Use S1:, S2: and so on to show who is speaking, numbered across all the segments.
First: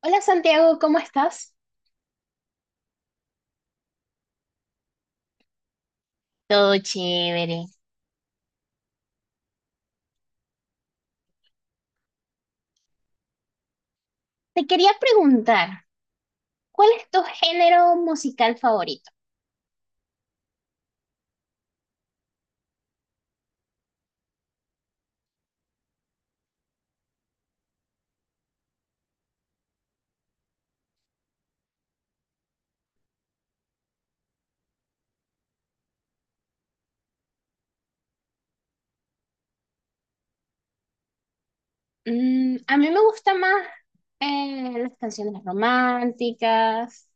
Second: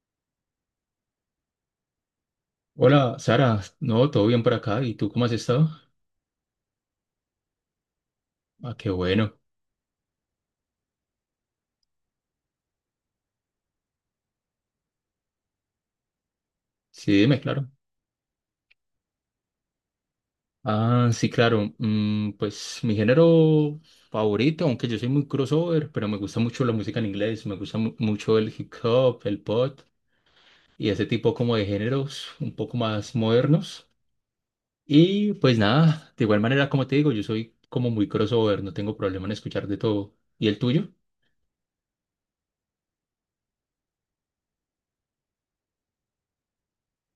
S1: Hola Santiago, ¿cómo estás?
S2: Hola, Sara. No, todo bien por acá. ¿Y tú cómo has estado?
S1: Todo chévere.
S2: Ah, qué bueno.
S1: Te quería preguntar, ¿cuál es
S2: Sí,
S1: tu
S2: dime, claro.
S1: género musical favorito?
S2: Ah, sí, claro. Pues mi género favorito, aunque yo soy muy crossover, pero me gusta mucho la música en inglés. Me gusta mucho el hip hop, el pop y ese tipo como de géneros un poco más modernos. Y pues nada, de igual manera, como te digo, yo soy como muy crossover. No tengo problema en escuchar de todo. ¿Y el tuyo?
S1: A mí me gustan más las canciones románticas,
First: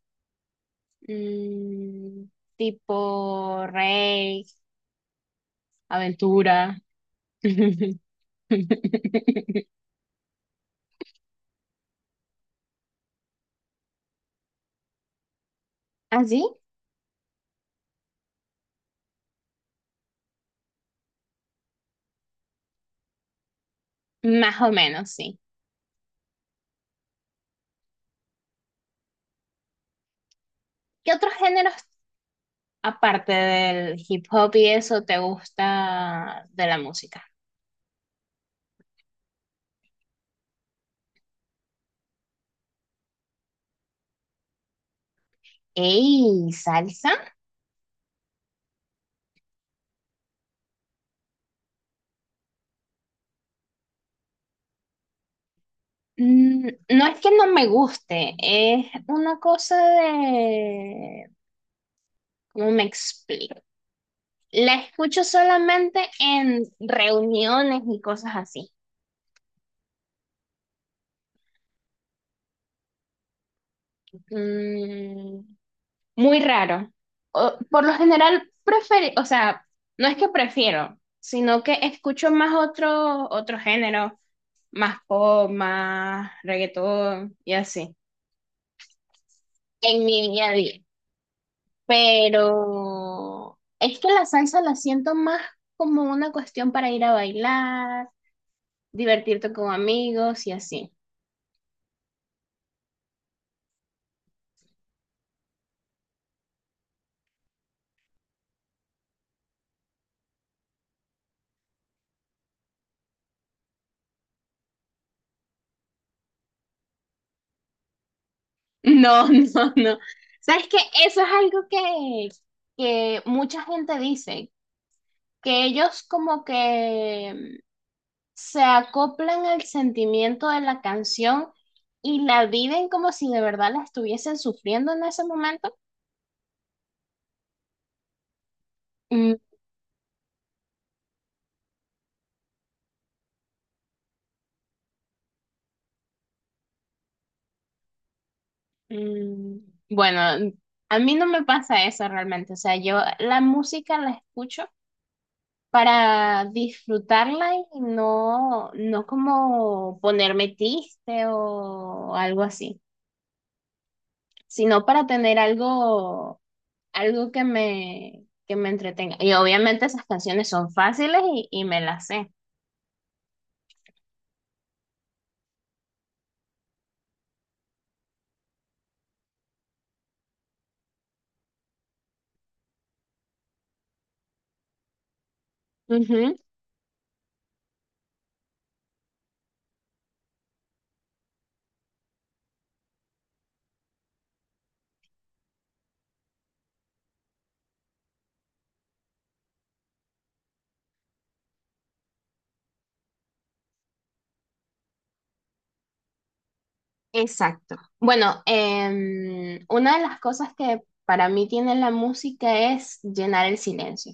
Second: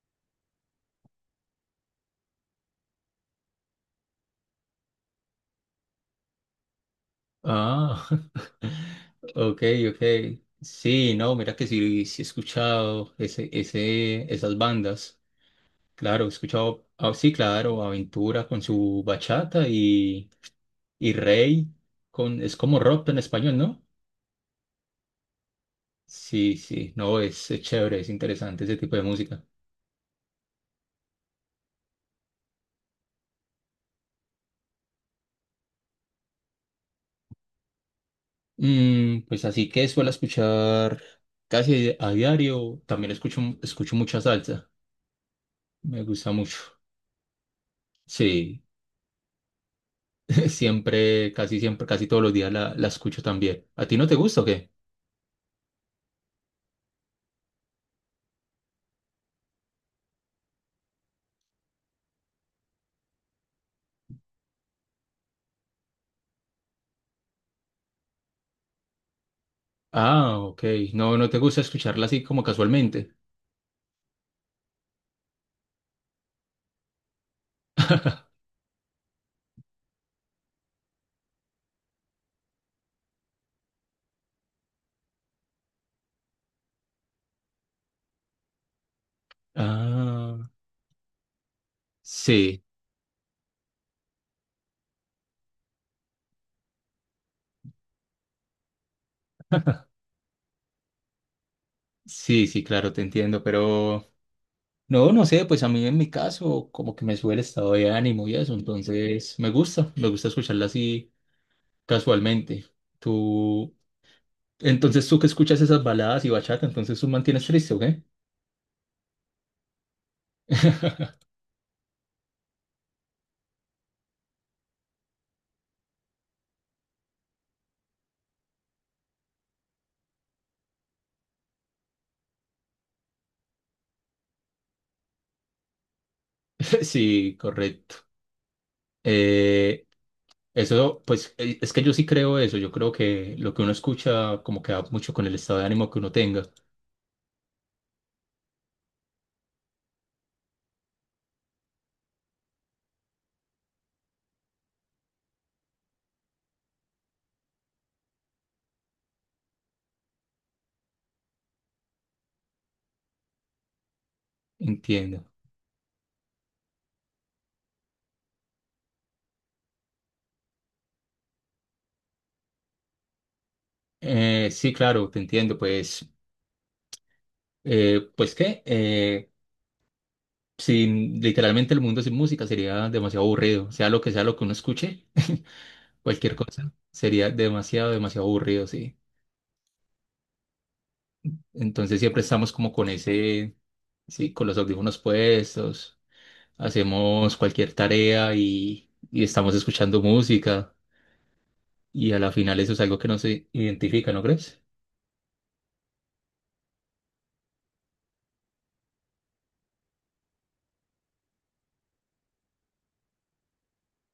S1: mm, tipo Rey, Aventura.
S2: Ah, ok, ok. Sí, no, mira que sí, sí he escuchado ese, esas bandas. Claro, he
S1: ¿Así?
S2: escuchado, ah, sí, claro, Aventura con su bachata y Rey con, es como rock en español, ¿no?
S1: Más o menos, sí.
S2: Sí, sí, no, es chévere, es interesante ese tipo de música.
S1: ¿Qué otros géneros, aparte del hip hop y eso, te gusta de la música?
S2: Pues así que suelo escuchar casi a diario. También escucho mucha salsa, me gusta
S1: ¡Ey,
S2: mucho.
S1: salsa!
S2: Sí. Siempre, casi todos los días la escucho también. ¿A ti no te gusta o qué?
S1: No es que no me guste, es una cosa de... ¿Cómo me explico? La escucho solamente en reuniones y cosas así.
S2: Ah, ok. No, no te gusta escucharla así como casualmente.
S1: Mm, muy raro. Por lo general, prefiero, o sea, no es que prefiero, sino que escucho más otro, otro género, más pop, más reggaetón y así, en mi día
S2: Ah,
S1: a día.
S2: sí,
S1: Pero es que la salsa la siento más como una cuestión para ir a bailar, divertirte con amigos y así.
S2: sí, sí, claro, te entiendo, pero no, no sé, pues a mí en mi caso como que me sube el estado de ánimo y eso, entonces me gusta escucharla así casualmente. Tú, entonces tú que escuchas esas baladas y bachata, entonces tú mantienes triste, ¿o qué?
S1: No, no, no. ¿Sabes qué? Eso es algo que mucha gente dice, que ellos como que se acoplan al sentimiento de la canción y la viven como si de verdad la estuviesen sufriendo en ese momento.
S2: Sí, correcto. Eh, Eso, pues, es que yo sí creo eso. Yo creo que lo que uno escucha como que va mucho con el estado de ánimo que uno tenga.
S1: Mm, Bueno, a mí no me pasa eso realmente. O sea, yo la música la escucho para disfrutarla y no, no como ponerme triste o algo así, sino para
S2: Entiendo.
S1: tener algo, algo que que me entretenga. Y obviamente esas canciones son fáciles y me las sé.
S2: Sí, claro, te entiendo. Pues, pues qué, sin literalmente el mundo sin música sería demasiado aburrido. Sea lo que uno escuche,
S1: Ujú.
S2: cualquier cosa sería demasiado, demasiado aburrido, sí. Entonces siempre estamos como con ese, sí, con los audífonos puestos, hacemos cualquier tarea y estamos escuchando música. Y a la final eso es algo que no se identifica, ¿no crees?
S1: Exacto. Bueno, una de las cosas que para mí tiene la música es llenar el silencio,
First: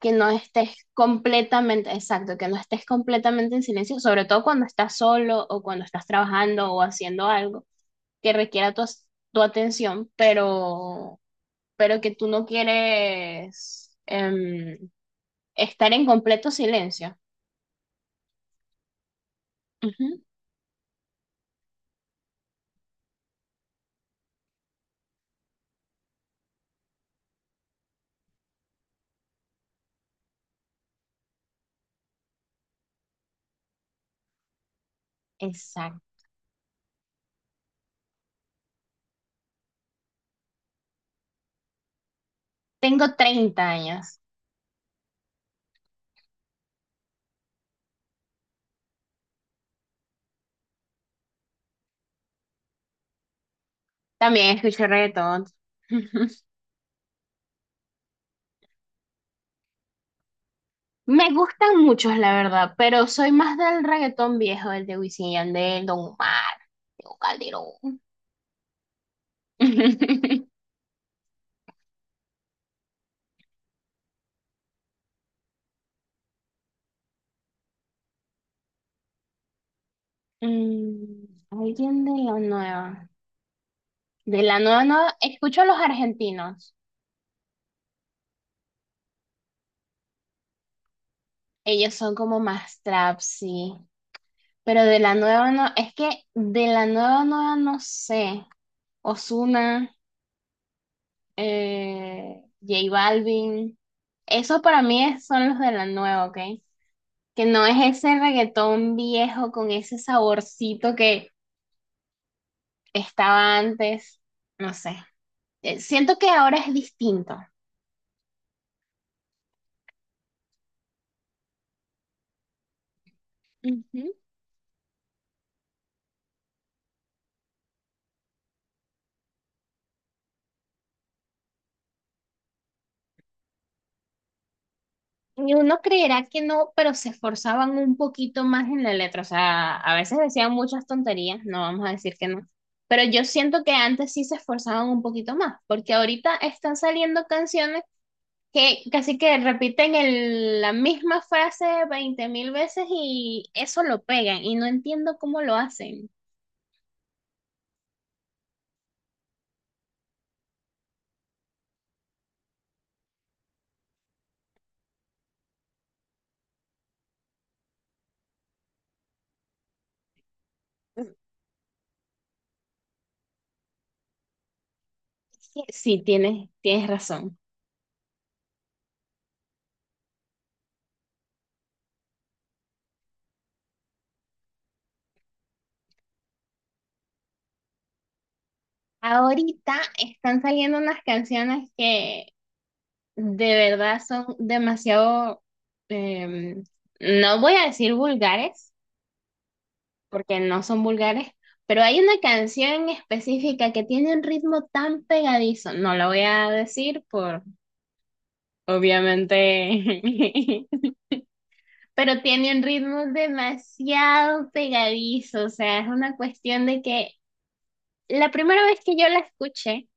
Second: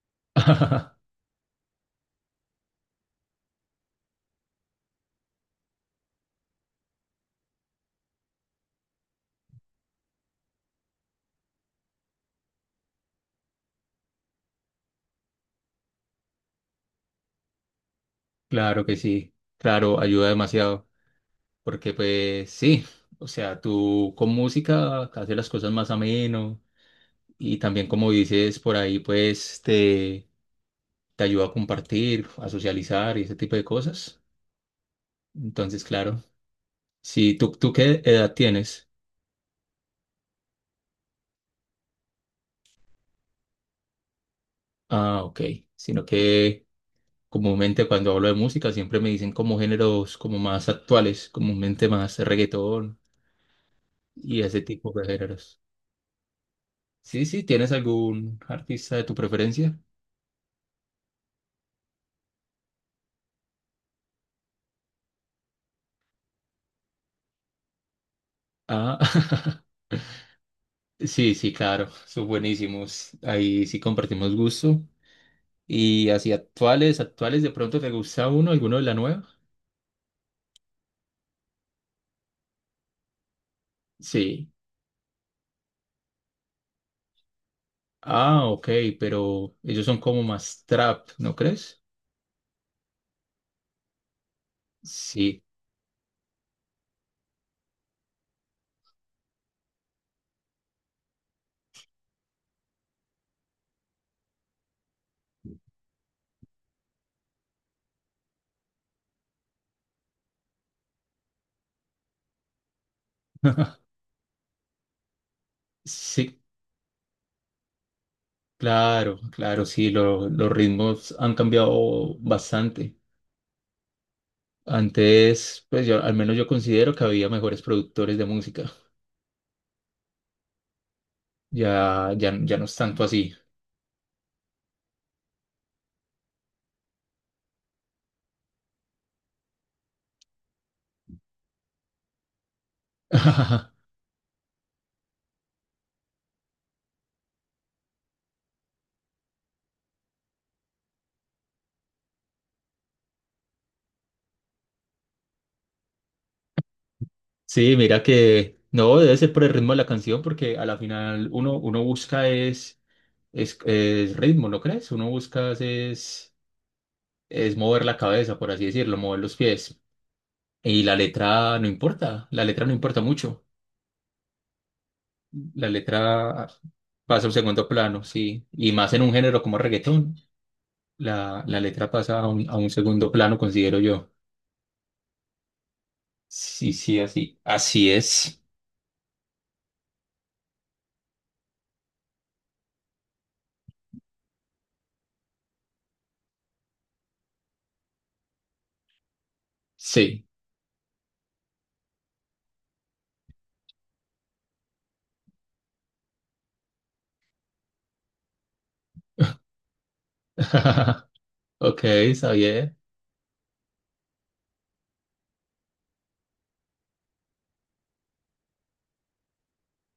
S1: que no estés completamente, exacto, que no estés completamente en silencio, sobre todo cuando estás solo o cuando estás trabajando o haciendo algo que requiera tu atención, pero que tú no quieres estar en completo silencio.
S2: Claro que sí, claro,
S1: Ujú.
S2: ayuda demasiado, porque pues sí, o sea, tú con música haces las cosas más ameno y también como dices por ahí, pues te ayuda a compartir, a socializar y ese tipo de cosas. Entonces,
S1: Exacto.
S2: claro, si tú, ¿tú qué edad tienes?
S1: Tengo 30 años.
S2: Ah, ok, sino que comúnmente cuando hablo de música siempre me dicen como géneros como más actuales, comúnmente más reggaetón y
S1: También
S2: ese
S1: escucho
S2: tipo de
S1: reggaetón.
S2: géneros. Sí, sí, ¿tienes algún artista de tu preferencia?
S1: Me gustan muchos, la verdad, pero soy más del reggaetón viejo, el de Wisin y Yandel, Don Omar, Tego Calderón.
S2: Ah, sí, sí, claro, son buenísimos. Ahí sí compartimos gusto. Y así actuales, actuales, ¿de pronto te gusta uno, alguno de la nueva?
S1: Mm, alguien de la nueva. De
S2: Sí.
S1: la nueva, nueva, escucho a los argentinos.
S2: Ah, ok, pero ellos son como más trap, ¿no crees?
S1: Ellos son como más trap, sí. Pero de la
S2: Sí,
S1: nueva, no, es que de la nueva, nueva no sé. Ozuna, J Balvin. Eso para mí son los de la nueva, ¿ok? Que no es ese reggaetón viejo con ese saborcito que estaba antes. No sé. Siento que
S2: sí,
S1: ahora es distinto.
S2: claro, claro, sí, los ritmos han cambiado bastante. Antes, pues yo, al menos yo considero que había mejores productores de música. Ya, ya, ya no es tanto así.
S1: Y uno creerá que no, pero se esforzaban un poquito más en la letra. O sea, a veces decían muchas tonterías, no vamos a decir que no. Pero yo siento que antes sí se esforzaban un poquito más, porque ahorita están saliendo canciones que casi que repiten la misma frase 20.000 veces y eso lo pegan y no entiendo cómo lo hacen.
S2: Sí, mira que no, debe ser por el ritmo de la canción, porque a la final uno, uno busca es ritmo, ¿no crees? Uno busca es mover la cabeza, por así decirlo, mover los pies. Y la letra no importa, la letra no importa mucho.
S1: Sí,
S2: La
S1: sí,
S2: letra
S1: tienes
S2: pasa a un
S1: razón.
S2: segundo plano, sí. Y más en un género como reggaetón, la letra pasa a un segundo plano, considero yo. Sí, sí, así. Así es.
S1: Ahorita están saliendo unas canciones que de verdad son demasiado, em, no voy a decir vulgares,
S2: Sí.
S1: porque no son vulgares, pero hay una canción específica que tiene un ritmo tan pegadizo, no la voy a decir por, obviamente,
S2: Ok,
S1: pero
S2: está
S1: tiene un ritmo demasiado pegadizo, o sea, es una cuestión de que la primera vez que yo la escuché,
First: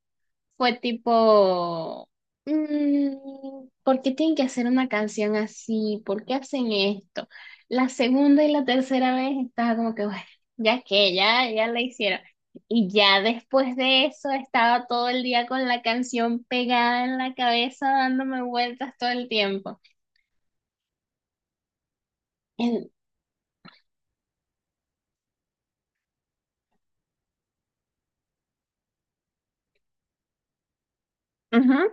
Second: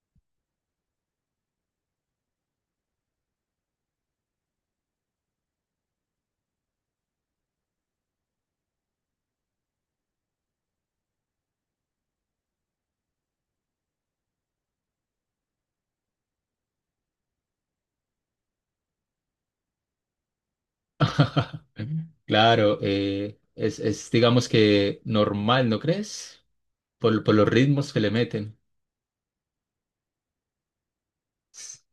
S1: fue tipo, mm, ¿por qué tienen que hacer una canción así? ¿Por qué hacen esto? La segunda y la tercera vez estaba como que, bueno, ya que, ya la hicieron. Y ya después de eso estaba todo el día con la canción pegada en la cabeza, dándome vueltas todo el tiempo.
S2: Claro,
S1: En-
S2: es, digamos que normal, ¿no crees? Por los ritmos que le meten. S-
S1: ujú.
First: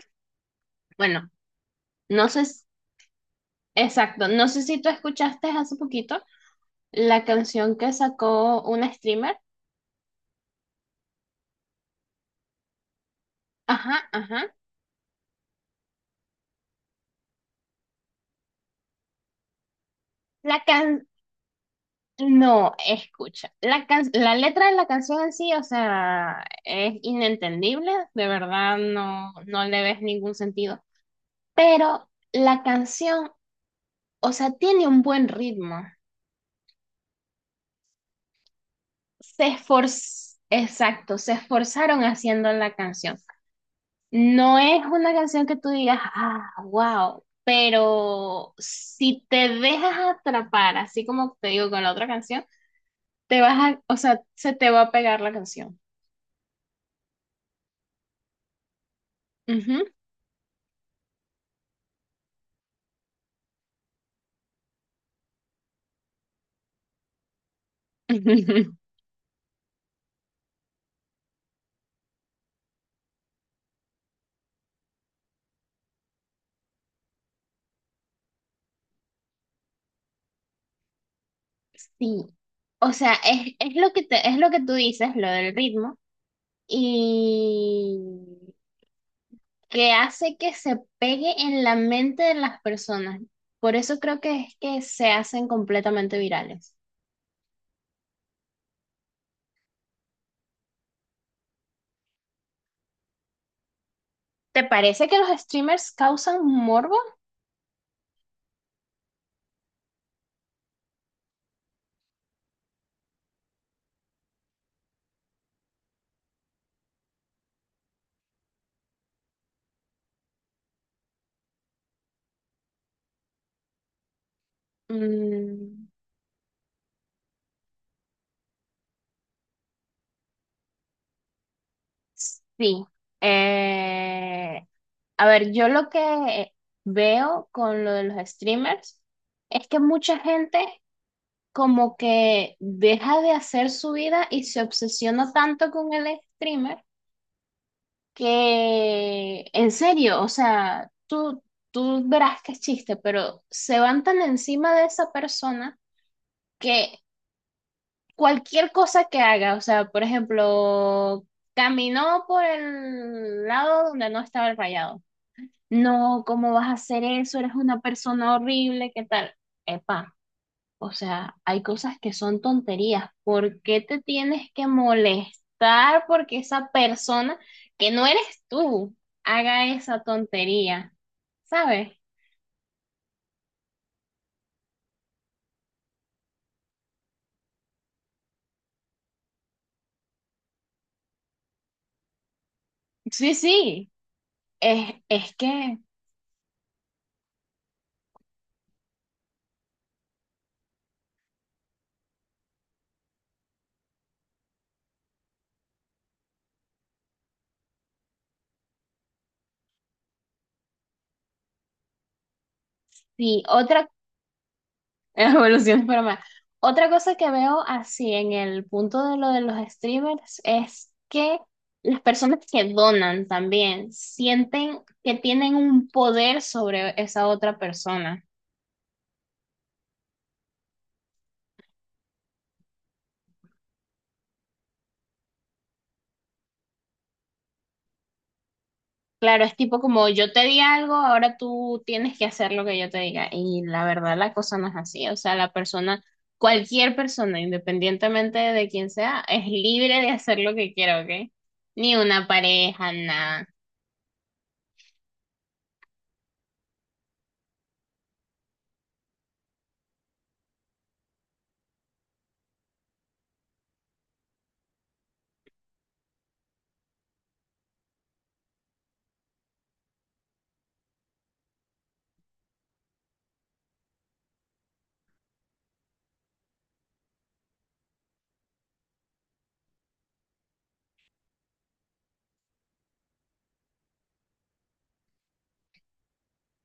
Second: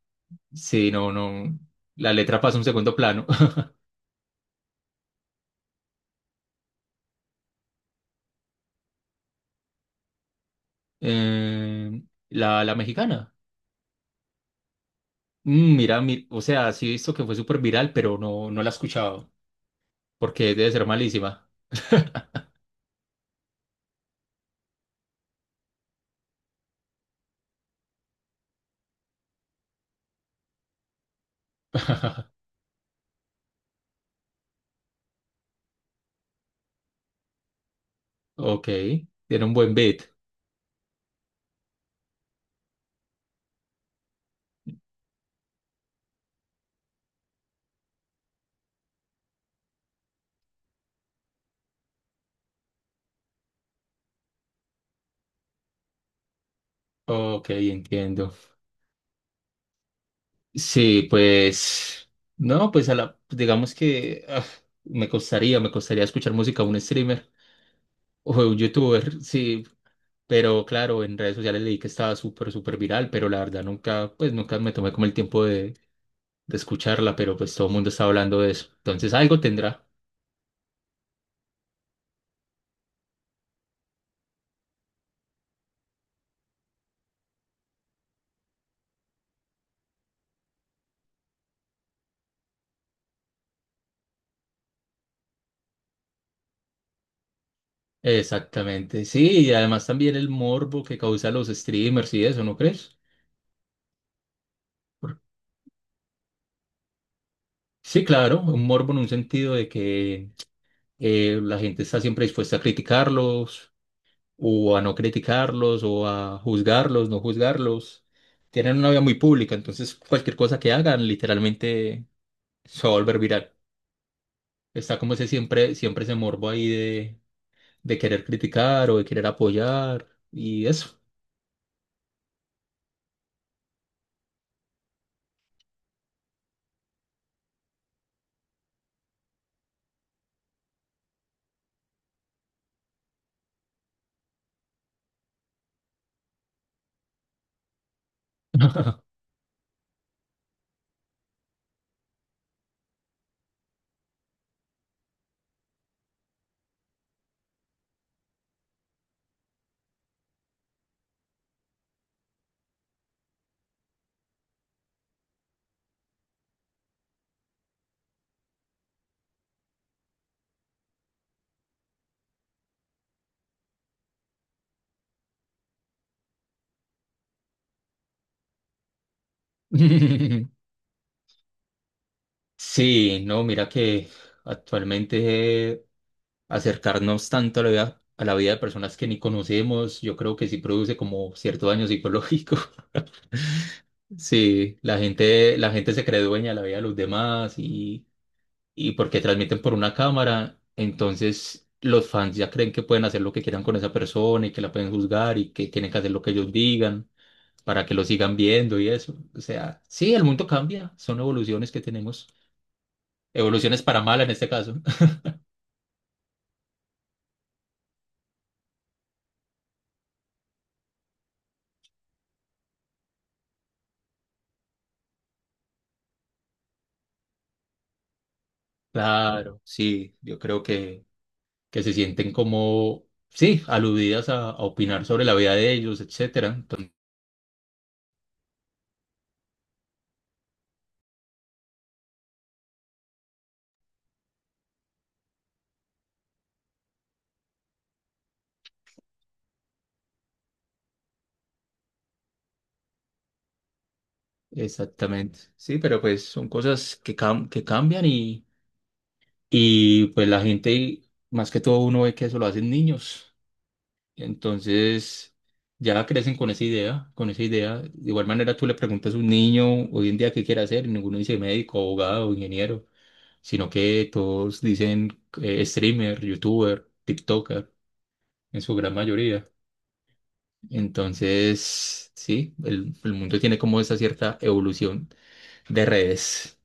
S2: Sí, no,
S1: Bueno,
S2: no. La
S1: no sé,
S2: letra pasa a
S1: s-
S2: un segundo plano.
S1: exacto, no sé si tú escuchaste hace poquito la canción que sacó una streamer.
S2: Eh, la, la mexicana.
S1: Ajá, ajá.
S2: Mira, mi- o sea, sí he visto que fue súper viral, pero no, no la he escuchado. Porque
S1: La
S2: debe ser
S1: can
S2: malísima.
S1: No, escucha, la letra de la canción en sí, o sea, es inentendible, de verdad no, no le ves ningún sentido, pero la canción, o sea, tiene un buen ritmo.
S2: Ok, tiene un buen beat.
S1: Exacto, se esforzaron haciendo la canción. No es una canción que tú digas, ah, wow, pero si te dejas atrapar, así como te digo con la otra canción, te o sea, se te va a pegar la canción.
S2: Ok, entiendo.
S1: Ujú.
S2: Sí, pues, no, pues a la, pues digamos que me costaría escuchar música a un streamer o a un youtuber, sí, pero claro, en redes sociales leí que estaba súper, súper viral, pero la verdad nunca, pues nunca me tomé como el tiempo de escucharla, pero pues todo el mundo está hablando de eso, entonces algo tendrá.
S1: Sí, o sea, es lo que es lo que tú dices, lo del ritmo, y que hace que se pegue en la mente de las personas. Por eso creo que es que se hacen completamente virales.
S2: Exactamente, sí, y además también el morbo que causa los streamers y eso, ¿no crees?
S1: ¿Te parece que
S2: Por-
S1: los streamers causan morbo?
S2: Sí, claro, un morbo en un sentido de que la gente está siempre dispuesta a criticarlos o a no criticarlos o a juzgarlos, no juzgarlos. Tienen una vida muy pública, entonces cualquier cosa que hagan literalmente se va a volver viral. Está como ese siempre,
S1: Mm,
S2: siempre ese morbo ahí de querer criticar o de querer apoyar y eso.
S1: sí. Eh, a ver, yo lo que veo con lo de los streamers es que mucha gente como que deja de hacer su vida y se obsesiona tanto con el streamer que, en serio, o sea, tú verás que es chiste, pero se van tan encima de esa persona que cualquier cosa que haga, o sea, por ejemplo, caminó por el lado donde no estaba el rayado. No, ¿cómo vas a hacer eso? Eres una persona horrible, ¿qué tal? Epa. O sea, hay cosas que son tonterías. ¿Por qué te tienes que molestar porque esa persona que no eres tú haga esa tontería? ¿Sabes?
S2: Sí, no, mira que actualmente acercarnos tanto a la vida de personas que ni conocemos, yo creo que sí produce como cierto daño psicológico.
S1: Sí, sí.
S2: Sí,
S1: Es, es
S2: la
S1: que,
S2: gente se cree dueña de la vida de los demás y porque transmiten por una cámara, entonces los fans ya creen que pueden hacer lo que quieran con esa persona y que la pueden juzgar y que tienen que hacer lo que ellos digan para que lo sigan viendo y eso. O sea, sí, el mundo cambia, son evoluciones que tenemos,
S1: sí,
S2: evoluciones
S1: otra
S2: para mal en este caso.
S1: evolución para más. Otra cosa que veo así en el punto de lo de los streamers es que las personas que donan también sienten que tienen un poder sobre esa otra persona.
S2: Claro, sí, yo creo que se sienten como, sí, aludidas a opinar sobre la vida de ellos, etcétera.
S1: Claro, es tipo como yo te di algo, ahora tú tienes que hacer lo que yo te diga. Y la verdad, la cosa no es así. O sea, la persona, cualquier persona, independientemente de quién sea, es libre de hacer lo que quiera, ¿ok? Ni una pareja, nada.
S2: Exactamente. Sí, pero pues son cosas que, cam- que cambian y pues la gente, más que todo uno ve que eso lo hacen niños. Entonces ya crecen con esa idea, con esa idea. De igual manera tú le preguntas a un niño hoy en día qué quiere hacer y ninguno dice médico, abogado, ingeniero, sino que todos dicen streamer, youtuber, TikToker, en su gran mayoría. Entonces, sí, el mundo tiene como esa cierta evolución de redes.